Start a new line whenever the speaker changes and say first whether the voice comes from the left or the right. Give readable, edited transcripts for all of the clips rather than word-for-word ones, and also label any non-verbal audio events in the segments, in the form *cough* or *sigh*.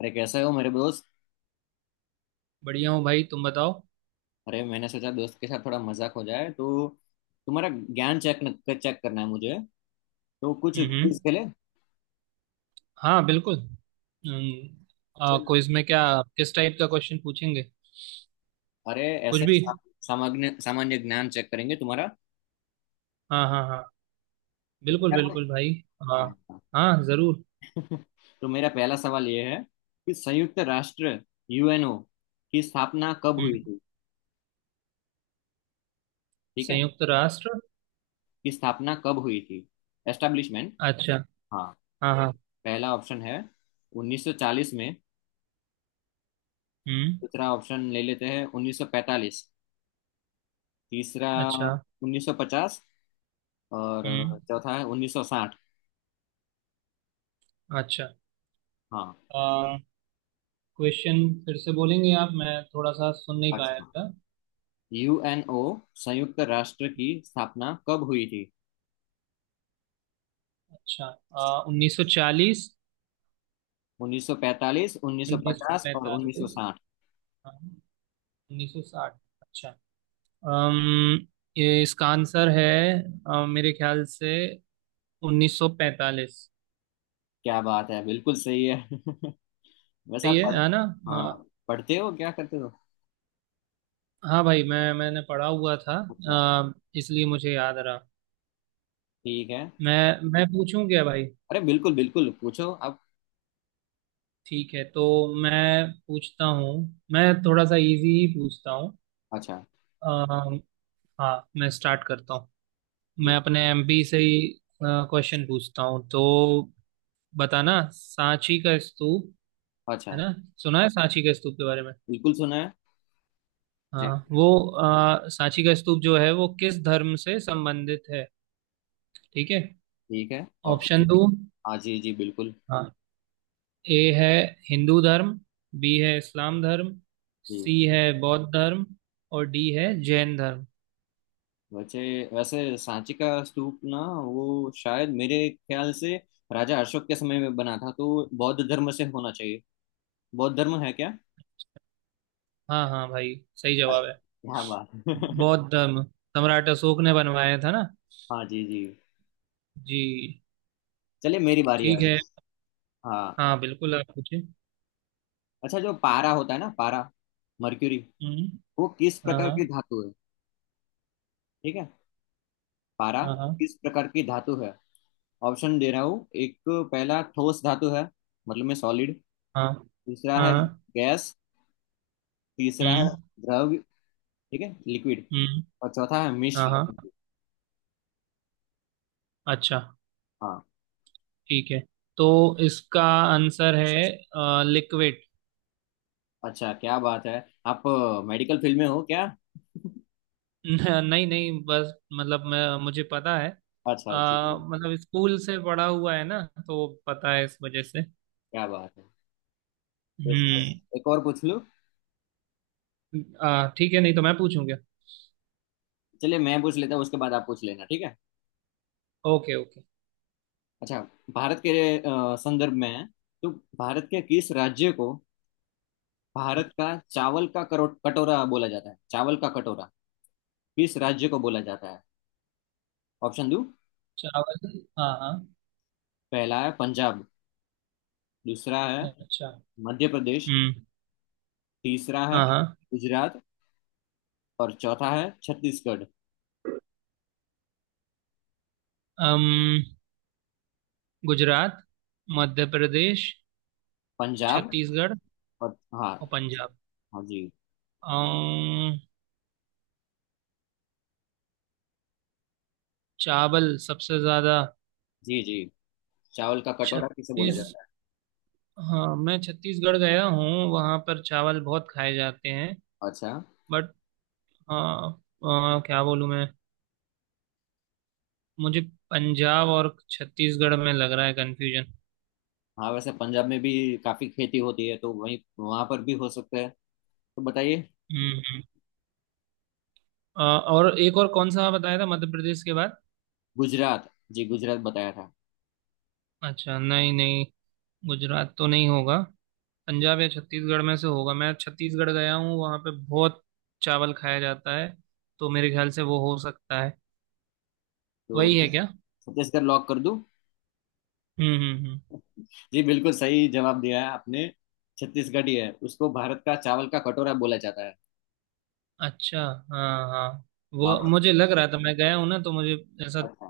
left: अरे कैसे हो मेरे दोस्त।
right: बढ़िया हूँ भाई तुम बताओ।
left: अरे मैंने सोचा दोस्त के साथ थोड़ा मजाक हो जाए, तो तुम्हारा ज्ञान चेक चेक करना है मुझे, तो कुछ
right: हम्म।
left: क्विज खेले।
right: हाँ बिल्कुल। हम्म,
left: चल।
right: क्विज में क्या, किस टाइप का क्वेश्चन पूछेंगे?
left: अरे
right: कुछ
left: ऐसे
right: भी।
left: सा- सामान्य सामान्य ज्ञान चेक करेंगे तुम्हारा।
right: हाँ हाँ हाँ।
left: तो
right: बिल्कुल
left: तैयार हो?
right: बिल्कुल भाई। हाँ।
left: हाँ,
right: हाँ जरूर।
left: *laughs* हाँ। तो मेरा पहला सवाल ये है कि संयुक्त राष्ट्र, यूएनओ की स्थापना कब हुई
right: हम्म
left: थी? ठीक है,
right: संयुक्त राष्ट्र।
left: की स्थापना कब हुई थी, एस्टेब्लिशमेंट।
right: अच्छा।
left: हाँ।
right: हाँ हाँ।
left: पहला ऑप्शन है 1940 में,
right: हम्म।
left: दूसरा ऑप्शन ले लेते हैं 1945, तीसरा
right: अच्छा।
left: 1950, और
right: हम्म।
left: चौथा है 1960।
right: अच्छा।
left: हाँ।
right: आ, क्वेश्चन फिर से बोलेंगे आप, मैं थोड़ा सा सुन नहीं
left: अच्छा,
right: पाया था।
left: यूएनओ, संयुक्त राष्ट्र की स्थापना कब हुई थी?
right: अच्छा। 1940,
left: 1945, 1950 और
right: 1945,
left: 1960।
right: हाँ, 1960। अम, ये इसका आंसर है। मेरे ख्याल से 1945।
left: क्या बात है, बिल्कुल सही है। *laughs* वैसे
right: सही
left: आप
right: है ना? हाँ
left: हाँ, पढ़ते हो, क्या करते हो?
right: हाँ भाई, मैंने पढ़ा हुआ था।
left: अच्छा।
right: अम, इसलिए मुझे याद रहा।
left: ठीक है।
right: मैं मैं पूछूं क्या भाई?
left: अरे बिल्कुल बिल्कुल पूछो आप।
right: ठीक है तो मैं पूछता हूँ। मैं थोड़ा सा इजी ही पूछता हूँ।
left: अच्छा
right: अम, हाँ मैं स्टार्ट करता हूँ।
left: जी।
right: मैं अपने MP से ही क्वेश्चन पूछता हूँ, तो बताना सांची का स्तूप, है
left: अच्छा।
right: ना, सुना है सांची के स्तूप के बारे में।
left: बिल्कुल सुना है। जी।
right: हाँ वो सांची का स्तूप जो है वो किस धर्म से संबंधित है? ठीक है।
left: ठीक है।
right: Option
left: option.
right: दो।
left: हाँ जी जी बिल्कुल।
right: हाँ। ए है हिंदू धर्म। बी है इस्लाम धर्म।
left: जी।
right: सी है बौद्ध धर्म। और डी है जैन धर्म।
left: वैसे वैसे सांची का स्तूप ना वो शायद मेरे ख्याल से राजा अशोक के समय में बना था, तो बौद्ध धर्म से होना चाहिए। बौद्ध धर्म है क्या?
right: हाँ हाँ भाई सही जवाब है।
left: क्या बात।
right: बौद्ध
left: *laughs*
right: धर्म, सम्राट अशोक ने बनवाया था ना।
left: हाँ जी जी।
right: जी।
left: चलिए मेरी बारी आ
right: ठीक है।
left: गई। हाँ।
right: हाँ बिल्कुल आप पूछिए।
left: अच्छा, जो पारा होता है ना, पारा, मर्क्यूरी,
right: हम्म।
left: वो किस प्रकार की
right: हाँ
left: धातु है? ठीक है। पारा
right: हाँ हाँ
left: किस प्रकार की धातु है? ऑप्शन दे रहा हूँ एक, पहला ठोस धातु है मतलब में सॉलिड।
right: हाँ
left: दूसरा
right: हाँ।
left: है
right: हाँ।
left: गैस। तीसरा है
right: हम्म
left: द्रव, ठीक है लिक्विड।
right: हम्म।
left: और चौथा है
right: हाँ
left: मिश्र।
right: हाँ। अच्छा।
left: हाँ।
right: ठीक है तो इसका आंसर है लिक्विड।
left: अच्छा क्या बात है, आप मेडिकल फील्ड में हो क्या?
right: *laughs* नहीं नहीं, बस मतलब मैं मुझे पता है।
left: अच्छा जी जी,
right: मतलब स्कूल से पढ़ा हुआ है ना, तो पता है इस वजह से।
left: क्या बात है। वैसे
right: हम्म
left: एक और पूछ लूँ?
right: ठीक है, नहीं तो मैं पूछूंगा।
left: चलिए, मैं पूछ लेता हूँ, उसके बाद आप पूछ लेना, ठीक है।
right: Okay okay.
left: अच्छा। भारत के संदर्भ में है, तो भारत के किस राज्य को, भारत का चावल का करो कटोरा बोला जाता है? चावल का कटोरा किस राज्य को बोला जाता है? ऑप्शन दो।
right: चावल हाँ हाँ।
left: पहला है पंजाब। दूसरा है
right: अच्छा।
left: मध्य प्रदेश।
right: हम्म।
left: तीसरा है
right: हाँ हाँ।
left: गुजरात। और चौथा है छत्तीसगढ़।
right: अम, गुजरात, मध्य प्रदेश,
left: पंजाब
right: छत्तीसगढ़
left: और हाँ।
right: और पंजाब।
left: हाँ जी
right: अम, चावल सबसे ज्यादा।
left: जी जी। चावल का कटोरा किसे बोला
right: छत्तीस
left: जाता
right: हाँ मैं छत्तीसगढ़ गया हूँ, वहाँ पर चावल बहुत खाए जाते हैं।
left: है? अच्छा।
right: बट हाँ। क्या बोलूँ मैं? मुझे पंजाब और छत्तीसगढ़ में लग रहा है कंफ्यूजन।
left: हाँ, वैसे पंजाब में भी काफी खेती होती है, तो वहीं वहां पर भी हो सकता है। तो बताइए।
right: हम्म हम्म। और एक और कौन सा बताया था मध्य प्रदेश के बाद?
left: गुजरात? जी, गुजरात बताया था।
right: अच्छा नहीं नहीं, गुजरात तो नहीं होगा। पंजाब या छत्तीसगढ़ में से होगा। मैं छत्तीसगढ़ गया हूँ, वहाँ पे बहुत चावल खाया जाता है, तो मेरे ख्याल से वो हो सकता है।
left: तो
right: वही है क्या?
left: छत्तीसगढ़ लॉक कर दूं?
right: हम्म।
left: जी, बिल्कुल सही जवाब दिया है आपने। छत्तीसगढ़ ही है, उसको भारत का चावल का कटोरा बोला जाता है।
right: अच्छा। हाँ हाँ।
left: वहां
right: वो
left: पर।
right: मुझे लग रहा था, मैं गया हूँ ना तो मुझे ऐसा
left: अच्छा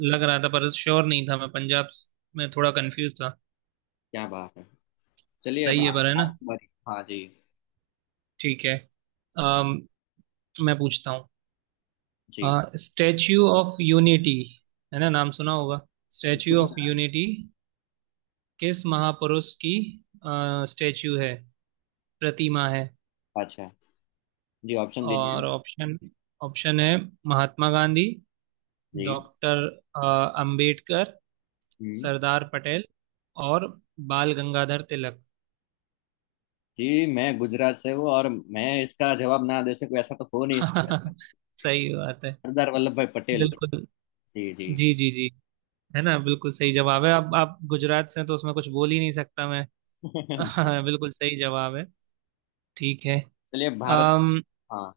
right: लग रहा था, पर श्योर नहीं था। मैं पंजाब में थोड़ा कंफ्यूज था।
left: क्या बात है। चलिए अब,
right: सही है पर, है ना?
left: आप- हाँ जी
right: ठीक है। अम, मैं पूछता
left: जी।
right: हूँ स्टैच्यू ऑफ यूनिटी, है ना, नाम सुना होगा। स्टैच्यू ऑफ यूनिटी किस महापुरुष की स्टैच्यू है, प्रतिमा है?
left: अच्छा। जी, ऑप्शन दीजिए।
right: और ऑप्शन ऑप्शन है महात्मा गांधी,
left: जी।
right: डॉक्टर अंबेडकर,
left: हम्म।
right: सरदार पटेल, और बाल गंगाधर तिलक।
left: जी, मैं गुजरात से हूँ और मैं इसका जवाब ना दे सकूँ, ऐसा तो हो नहीं सकता।
right: *laughs* सही बात है।
left: सरदार वल्लभ भाई पटेल।
right: बिल्कुल।
left: जी जी।
right: जी जी जी। है ना, बिल्कुल सही जवाब है। अब आप गुजरात से हैं, तो उसमें कुछ बोल ही नहीं सकता मैं। *laughs*
left: *laughs*
right: हाँ, बिल्कुल सही जवाब है। ठीक है।
left: चलिए भारत,
right: अम
left: हाँ,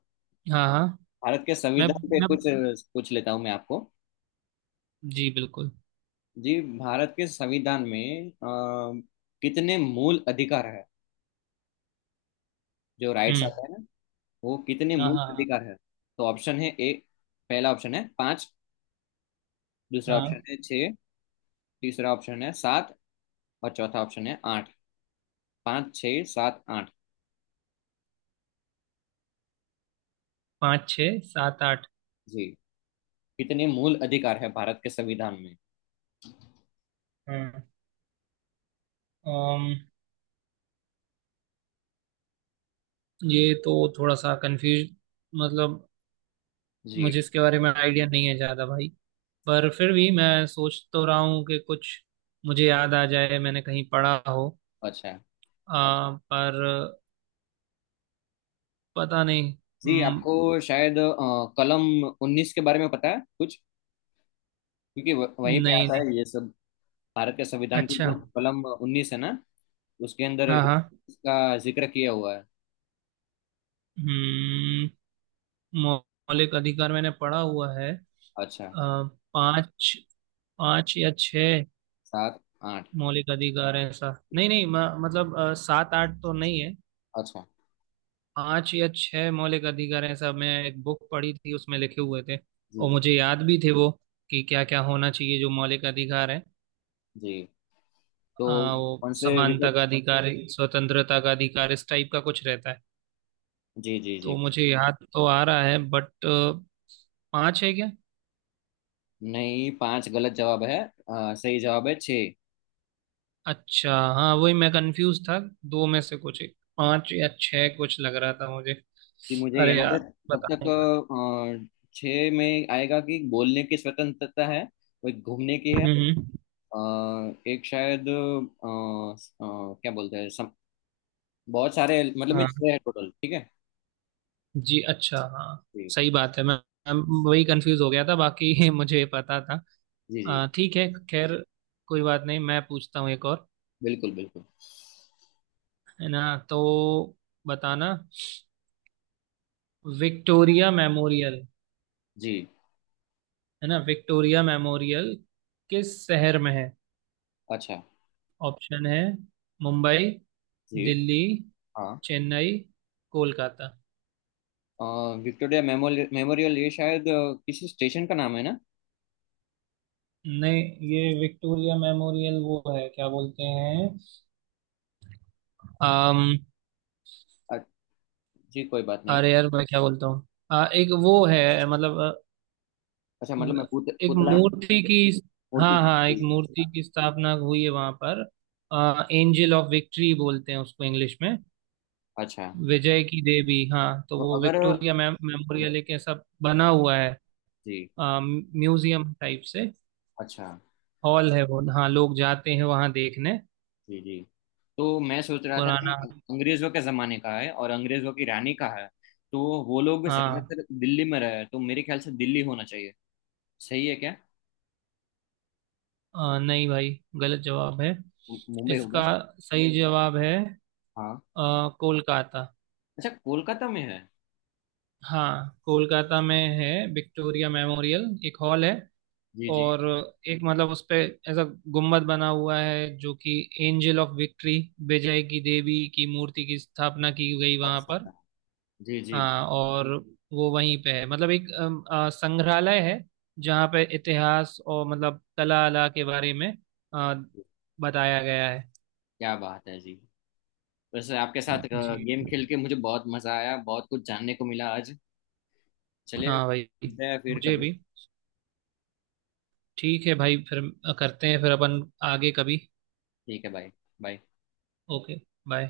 right: हाँ हाँ।
left: भारत के
right: मैं
left: संविधान पे
right: मैं
left: कुछ पूछ लेता हूँ मैं आपको।
right: जी बिल्कुल।
left: जी, भारत के संविधान में कितने मूल अधिकार है, जो राइट्स
right: हम्म।
left: आता है ना, वो कितने
right: हाँ
left: मूल
right: हाँ
left: अधिकार है? तो ऑप्शन है ए। पहला ऑप्शन है पाँच। दूसरा ऑप्शन
right: हाँ।
left: है छः। तीसरा ऑप्शन है सात। और चौथा ऑप्शन है आठ। पाँच छः सात आठ।
right: पाँच छः सात आठ।
left: जी। कितने मूल अधिकार है भारत के संविधान में?
right: हाँ। अम ये तो थोड़ा सा कंफ्यूज, मतलब
left: जी
right: मुझे इसके बारे में आइडिया नहीं है ज़्यादा भाई। पर फिर भी मैं सोच तो रहा हूँ कि कुछ मुझे याद आ जाए, मैंने कहीं पढ़ा हो।
left: अच्छा।
right: पर पता नहीं।
left: जी,
right: हम्म।
left: आपको शायद कलम 19 के बारे में पता है कुछ, क्योंकि वहीं
right: नहीं
left: पे आता
right: नहीं।
left: है ये सब। भारत के संविधान की
right: अच्छा।
left: जो कलम 19 है ना, उसके अंदर
right: हाँ हाँ।
left: इसका जिक्र किया हुआ है।
right: हम्म, मौलिक अधिकार मैंने पढ़ा हुआ है।
left: अच्छा।
right: आ, पाँच पाँच या छह
left: सात आठ।
right: मौलिक अधिकार है ऐसा, नहीं नहीं। मतलब सात आठ तो नहीं है।
left: अच्छा
right: पांच या छह मौलिक अधिकार हैं ऐसा। मैं एक बुक पढ़ी थी, उसमें लिखे हुए थे
left: जी
right: और
left: जी
right: मुझे याद भी थे वो, कि क्या क्या होना चाहिए जो मौलिक अधिकार है।
left: जी। तो
right: वो
left: कौन से
right: समानता का
left: विकल्प?
right: अधिकार, स्वतंत्रता का अधिकार, इस टाइप का कुछ रहता है।
left: जी जी
right: तो
left: जी।
right: मुझे याद तो आ रहा है बट, पांच है क्या?
left: नहीं, पांच गलत जवाब है। सही जवाब है छः।
right: अच्छा हाँ, वही मैं कंफ्यूज था। दो में से कुछ एक, पांच या छह कुछ लग रहा था मुझे।
left: जी, मुझे
right: अरे
left: याद है।
right: यार,
left: तब
right: बता
left: तक
right: नहीं पा।
left: अ, छः में आएगा कि बोलने की स्वतंत्रता है और घूमने की है।
right: हम्म हम्म।
left: अ, एक शायद क्या बोलते हैं, बहुत सारे, मतलब में
right: हाँ।
left: छह है टोटल। ठीक है।
right: जी, अच्छा हाँ,
left: जी
right: सही बात है। मैं वही कंफ्यूज हो गया था, बाकी *laughs* मुझे पता था।
left: जी जी।
right: ठीक है, खैर कोई बात नहीं। मैं पूछता हूँ एक और,
left: बिल्कुल बिल्कुल।
right: है ना? तो बताना विक्टोरिया मेमोरियल,
left: जी।
right: है ना, विक्टोरिया मेमोरियल किस शहर में है?
left: अच्छा।
right: ऑप्शन है मुंबई,
left: जी
right: दिल्ली,
left: हाँ,
right: चेन्नई, कोलकाता।
left: अ, विक्टोरिया मेमोरियल मेमोरियल ये शायद किसी स्टेशन का नाम है ना?
right: नहीं, ये विक्टोरिया मेमोरियल वो है, क्या बोलते हैं।
left: अ, जी, कोई बात नहीं।
right: अरे यार, मैं क्या बोलता हूँ, एक वो है मतलब
left: अच्छा मतलब मैं
right: एक
left: पुतला,
right: मूर्ति की।
left: मूर्ति
right: हाँ
left: की।
right: हाँ, एक
left: जी
right: मूर्ति की स्थापना हुई है वहां पर। एंजल ऑफ विक्ट्री बोलते हैं उसको इंग्लिश में,
left: अच्छा।
right: विजय की देवी। हाँ तो
left: तो
right: वो
left: अगर,
right: विक्टोरिया मेम,
left: जी
right: मेमोरियल एक ऐसा बना हुआ है।
left: जी।
right: म्यूजियम टाइप से
left: अच्छा
right: हॉल है वो। हाँ लोग जाते हैं वहाँ देखने।
left: जी जी। तो मैं सोच रहा था कि
right: पुराना।
left: अंग्रेजों के जमाने का है और अंग्रेजों की रानी का है, तो वो लोग
right: हाँ।
left: ज्यादातर दिल्ली में रहे, तो मेरे ख्याल से दिल्ली होना चाहिए। सही है क्या?
right: नहीं भाई, गलत जवाब है
left: मुंबई
right: इसका।
left: होगा?
right: सही जवाब है
left: हाँ।
right: कोलकाता।
left: अच्छा, कोलकाता में है।
right: हाँ कोलकाता में है विक्टोरिया मेमोरियल, एक हॉल है।
left: जी जी।
right: और एक मतलब उस पे ऐसा गुम्बद बना हुआ है जो कि एंजल ऑफ विक्ट्री, विजय की देवी की मूर्ति की स्थापना की गई वहां पर।
left: अच्छा जी जी।
right: हाँ, और वो वहीं पे है, मतलब एक संग्रहालय है, जहाँ पे इतिहास और मतलब कला अला के बारे में अ, बताया गया है।
left: क्या बात है जी। वैसे आपके साथ
right: जी।
left: गेम खेल के मुझे बहुत मजा आया, बहुत कुछ जानने को मिला आज। चलिए
right: हाँ भाई,
left: मिलते हैं फिर
right: मुझे
left: कभी।
right: भी। ठीक है भाई, फिर करते हैं फिर अपन आगे कभी।
left: ठीक है, बाय। बाय।
right: ओके। बाय।